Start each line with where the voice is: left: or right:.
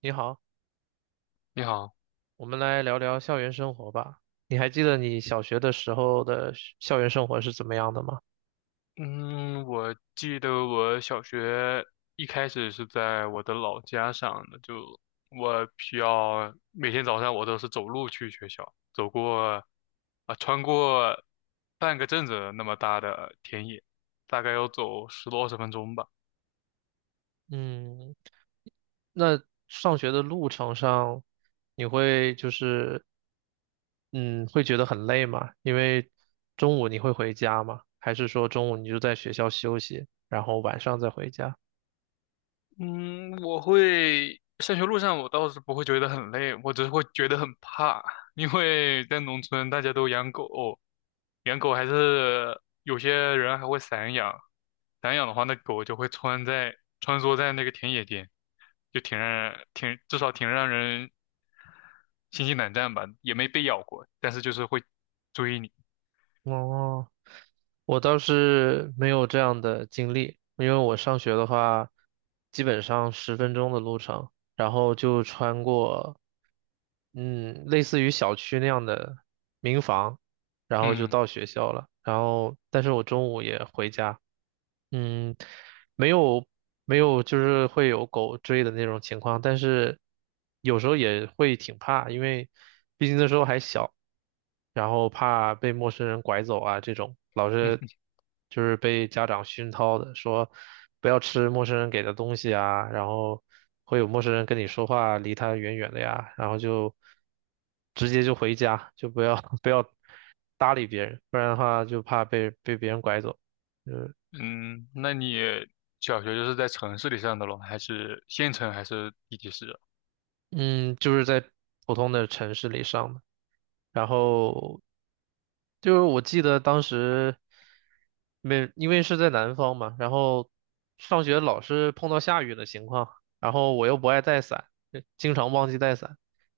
right: 你好，
left: 你好。
right: 我们来聊聊校园生活吧。你还记得你小学的时候的学校园生活是怎么样的吗？
left: 嗯，我记得我小学一开始是在我的老家上的，就我需要每天早上我都是走路去学校，走过穿过半个镇子那么大的田野，大概要走十多二十分钟吧。
right: 嗯，那上学的路程上，你会就是，嗯，会觉得很累吗？因为中午你会回家吗？还是说中午你就在学校休息，然后晚上再回家？
left: 嗯，我会上学路上我倒是不会觉得很累，我只是会觉得很怕，因为在农村大家都养狗，养狗还是有些人还会散养，散养的话那狗就会穿梭在那个田野间，就挺让人挺至少挺让人心惊胆战吧，也没被咬过，但是就是会追你。
right: 哦。我倒是没有这样的经历，因为我上学的话，基本上10分钟的路程，然后就穿过，类似于小区那样的民房，然后就
left: 嗯
right: 到学校了。然后，但是我中午也回家，嗯，没有没有，就是会有狗追的那种情况，但是有时候也会挺怕，因为毕竟那时候还小，然后怕被陌生人拐走啊，这种老
left: 嗯
right: 是 就是被家长熏陶的，说不要吃陌生人给的东西啊，然后会有陌生人跟你说话，离他远远的呀，然后就直接就回家，就不要 不要搭理别人，不然的话就怕被别人拐走。
left: 嗯，那你小学就是在城市里上的咯，还是县城还是地级市啊？
right: 嗯，就是在普通的城市里上的，然后就是我记得当时没，因为是在南方嘛，然后上学老是碰到下雨的情况，然后我又不爱带伞，经常忘记带伞，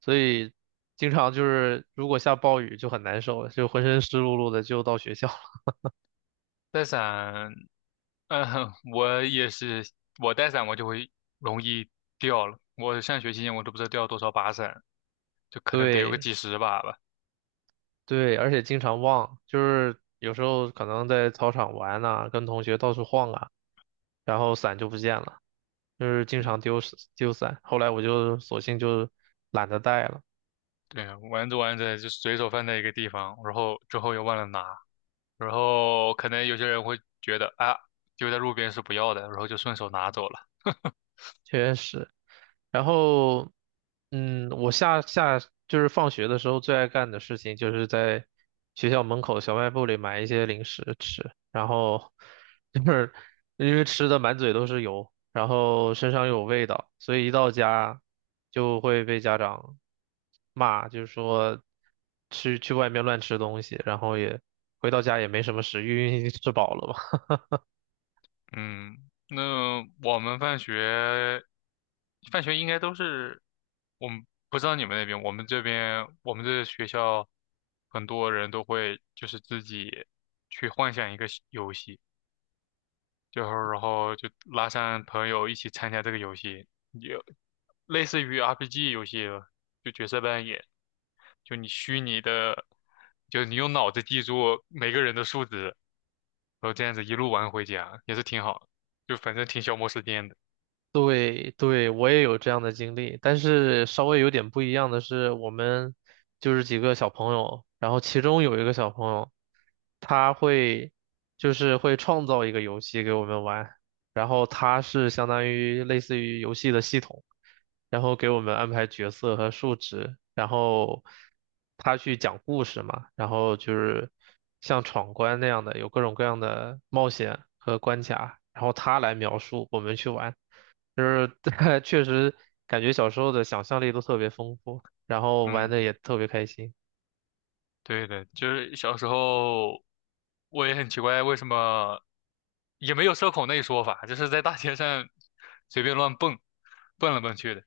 right: 所以经常就是如果下暴雨就很难受了，就浑身湿漉漉的就到学校了。
left: 在陕嗯，我也是，我带伞我就会容易掉了。我上学期间我都不知道掉了多少把伞，就 可能得有个
right: 对
left: 几十把吧。
right: 对，而且经常忘，就是有时候可能在操场玩呐、跟同学到处晃啊。然后伞就不见了，就是经常
left: 嗯，
right: 丢伞。后来我就索性就懒得带了，
left: 对啊，玩着玩着就随手放在一个地方，然后之后又忘了拿，然后可能有些人会觉得啊，丢在路边是不要的，然后就顺手拿走了。
right: 确实。然后，我下就是放学的时候最爱干的事情，就是在学校门口小卖部里买一些零食吃，然后就是因为吃的满嘴都是油，然后身上又有味道，所以一到家就会被家长骂，就是说去外面乱吃东西，然后也回到家也没什么食欲，因为吃饱了嘛。
left: 嗯，那我们放学，放学应该都是，我们不知道你们那边，我们这边，我们这学校很多人都会就是自己去幻想一个西游戏，就是然后就拉上朋友一起参加这个游戏，就类似于 RPG 游戏了，就角色扮演，就你虚拟的，就你用脑子记住每个人的数值。然后这样子一路玩回家也是挺好的，就反正挺消磨时间的。
right: 对对，我也有这样的经历，但是稍微有点不一样的是，我们就是几个小朋友，然后其中有一个小朋友，他会就是会创造一个游戏给我们玩，然后他是相当于类似于游戏的系统，然后给我们安排角色和数值，然后他去讲故事嘛，然后就是像闯关那样的，有各种各样的冒险和关卡，然后他来描述，我们去玩。就是 确实感觉小时候的想象力都特别丰富，然后玩
left: 嗯，
right: 的也特别开心。
left: 对的，就是小时候我也很奇怪为什么也没有社恐那一说法，就是在大街上随便乱蹦，蹦来蹦去的。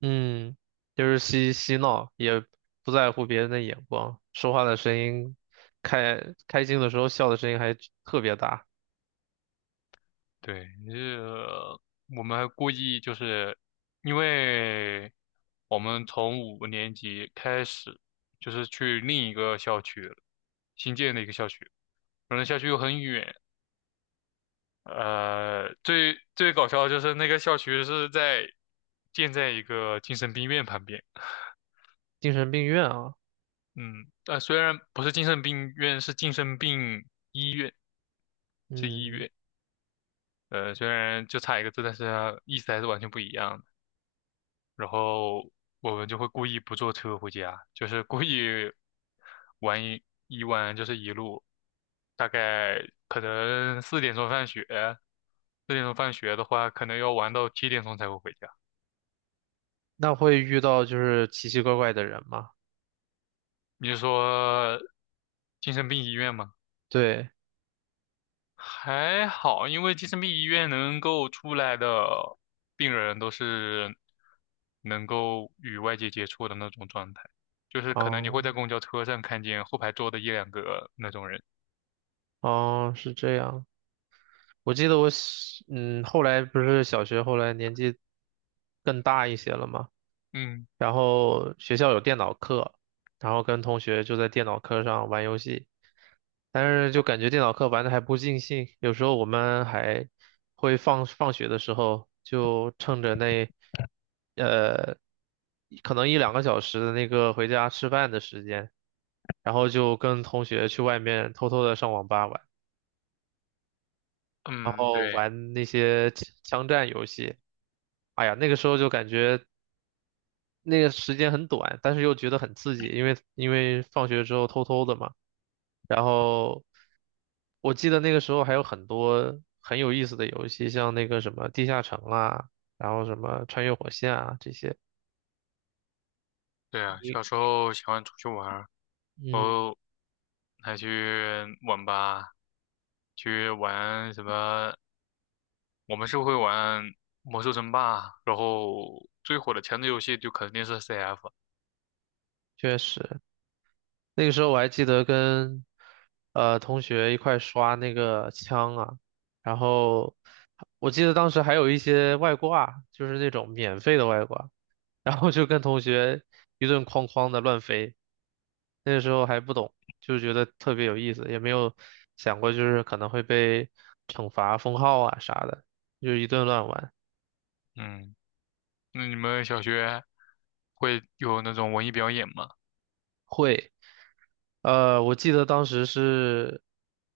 right: 嗯，就是嬉嬉闹，也不在乎别人的眼光，说话的声音，开开心的时候笑的声音还特别大，
left: 对，我们还故意就是因为我们从五年级开始就是去另一个校区了，新建的一个校区，反正校区又很远。呃，最最搞笑的就是那个校区是建在一个精神病院旁边。
right: 精神病院啊。
left: 嗯，虽然不是精神病院，是精神病医院，是医
right: 嗯，
left: 院。虽然就差一个字，但是它意思还是完全不一样的。然后我们就会故意不坐车回家，就是故意玩一一玩就是一路，大概可能四点钟放学，四点钟放学的话，可能要玩到七点钟才会回家。
right: 那会遇到就是奇奇怪怪的人吗？
left: 你是说精神病医院吗？
right: 对，
left: 还好，因为精神病医院能够出来的病人都是能够与外界接触的那种状态，就是可能你会
right: 哦
left: 在公交车上看见后排坐的一两个那种人。
right: 哦，是这样。我记得我小嗯，后来不是小学，后来年纪更大一些了嘛。
left: 嗯
right: 然后学校有电脑课，然后跟同学就在电脑课上玩游戏，但是就感觉电脑课玩的还不尽兴，有时候我们还会放学的时候就趁着那呃可能一两个小时的那个回家吃饭的时间，然后就跟同学去外面偷偷的上网吧玩，然
left: 嗯，
right: 后
left: 对，
right: 玩那些枪战游戏。哎呀，那个时候就感觉那个时间很短，但是又觉得很刺激，因为放学之后偷偷的嘛。然后我记得那个时候还有很多很有意思的游戏，像那个什么地下城啊，然后什么穿越火线啊这些。
left: 对啊，
right: 你
left: 小时候喜欢出去玩儿，然
right: 嗯，
left: 后还去网吧去玩什么，我们是会玩魔兽争霸，然后最火的前置游戏就肯定是 CF。
right: 确实，那个时候我还记得跟同学一块刷那个枪啊，然后我记得当时还有一些外挂，就是那种免费的外挂。然后就跟同学一顿哐哐的乱飞。那个时候还不懂，就觉得特别有意思，也没有想过就是可能会被惩罚、封号啊啥的，就一顿乱玩。
left: 嗯，那你们小学会有那种文艺表演吗？
right: 我记得当时是，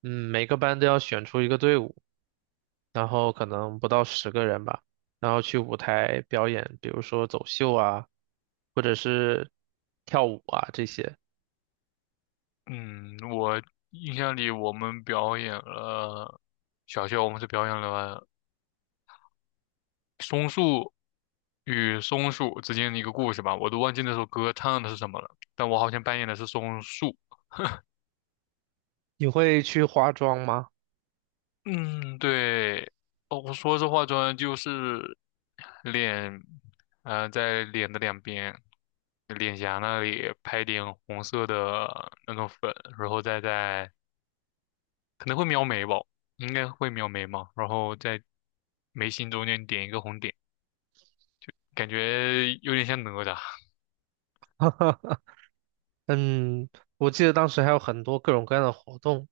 right: 每个班都要选出一个队伍，然后可能不到10个人吧，然后去舞台表演，比如说走秀啊，或者是跳舞啊这些。
left: 嗯，印象里我们表演了，小学我们是表演了松树与松鼠之间的一个故事吧，我都忘记那首歌唱的是什么了，但我好像扮演的是松树。
right: 你会去化妆吗？
left: 嗯，对，哦，我说这化妆就是脸，在脸的两边，脸颊那里拍点红色的那种粉，然后可能会描眉吧，应该会描眉嘛，然后在眉心中间点一个红点，感觉有点像哪吒。
right: 嗯，我记得当时还有很多各种各样的活动，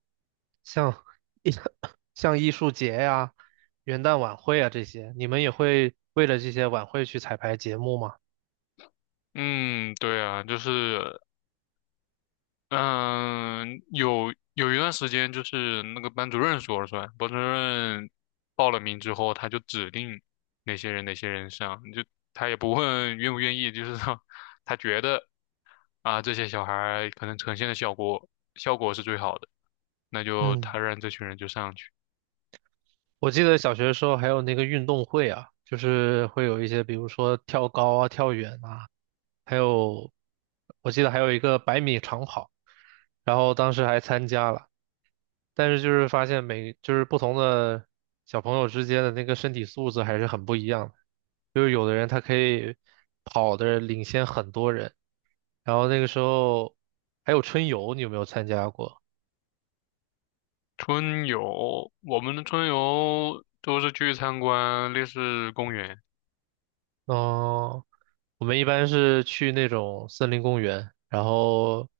right: 像 像艺术节呀、元旦晚会啊这些，你们也会为了这些晚会去彩排节目吗？
left: 嗯，对啊，就是嗯，有一段时间就是那个班主任说了算，班主任报了名之后，他就指定哪些人哪些人上，就他也不问愿不愿意，就是说他觉得啊这些小孩儿可能呈现的效果是最好的，那就
right: 嗯，
left: 他让这群人就上去。
right: 我记得小学的时候还有那个运动会啊，就是会有一些，比如说跳高啊、跳远啊，还有我记得还有一个100米长跑，然后当时还参加了，但是就是发现就是不同的小朋友之间的那个身体素质还是很不一样的。就是有的人他可以跑的领先很多人，然后那个时候还有春游，你有没有参加过？
left: 春游，我们的春游都是去参观烈士公园。
right: 嗯，我们一般是去那种森林公园，然后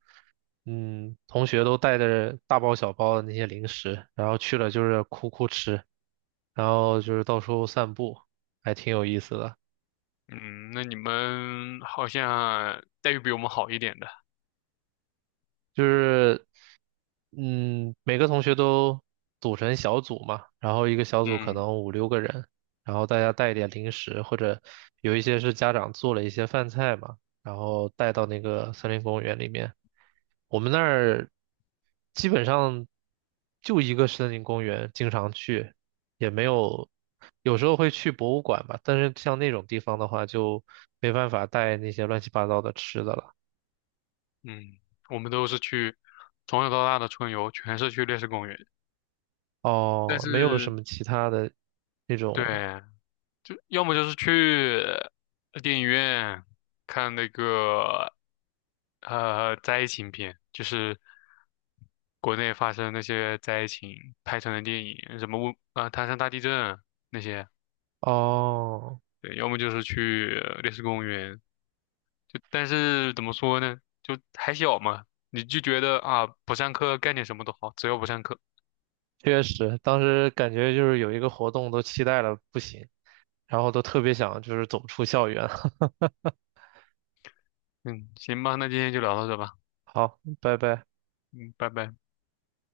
right: 同学都带着大包小包的那些零食，然后去了就是哭哭吃，然后就是到处散步，还挺有意思的。
left: 嗯，那你们好像待遇比我们好一点的。
right: 就是，每个同学都组成小组嘛，然后一个小组可
left: 嗯，
right: 能五六个人，然后大家带一点零食，或者有一些是家长做了一些饭菜嘛，然后带到那个森林公园里面。我们那儿基本上就一个森林公园，经常去，也没有，有时候会去博物馆吧，但是像那种地方的话，就没办法带那些乱七八糟的吃的了。
left: 嗯,我们都是去从小到大的春游，全是去烈士公园。但
right: 哦，没有什
left: 是，
right: 么其他的那
left: 对，
right: 种
left: 就要么就是去电影院看那个灾情片，就是国内发生那些灾情拍成的电影，什么唐山大地震那些。
right: 哦，
left: 对，要么就是去烈士公园。就但是怎么说呢，就还小嘛，你就觉得啊不上课干点什么都好，只要不上课。
right: 确实，当时感觉就是有一个活动都期待了不行，然后都特别想就是走出校园。
left: 嗯，行吧，那今天就聊到这吧。
right: 好，拜拜。
left: 嗯，拜拜。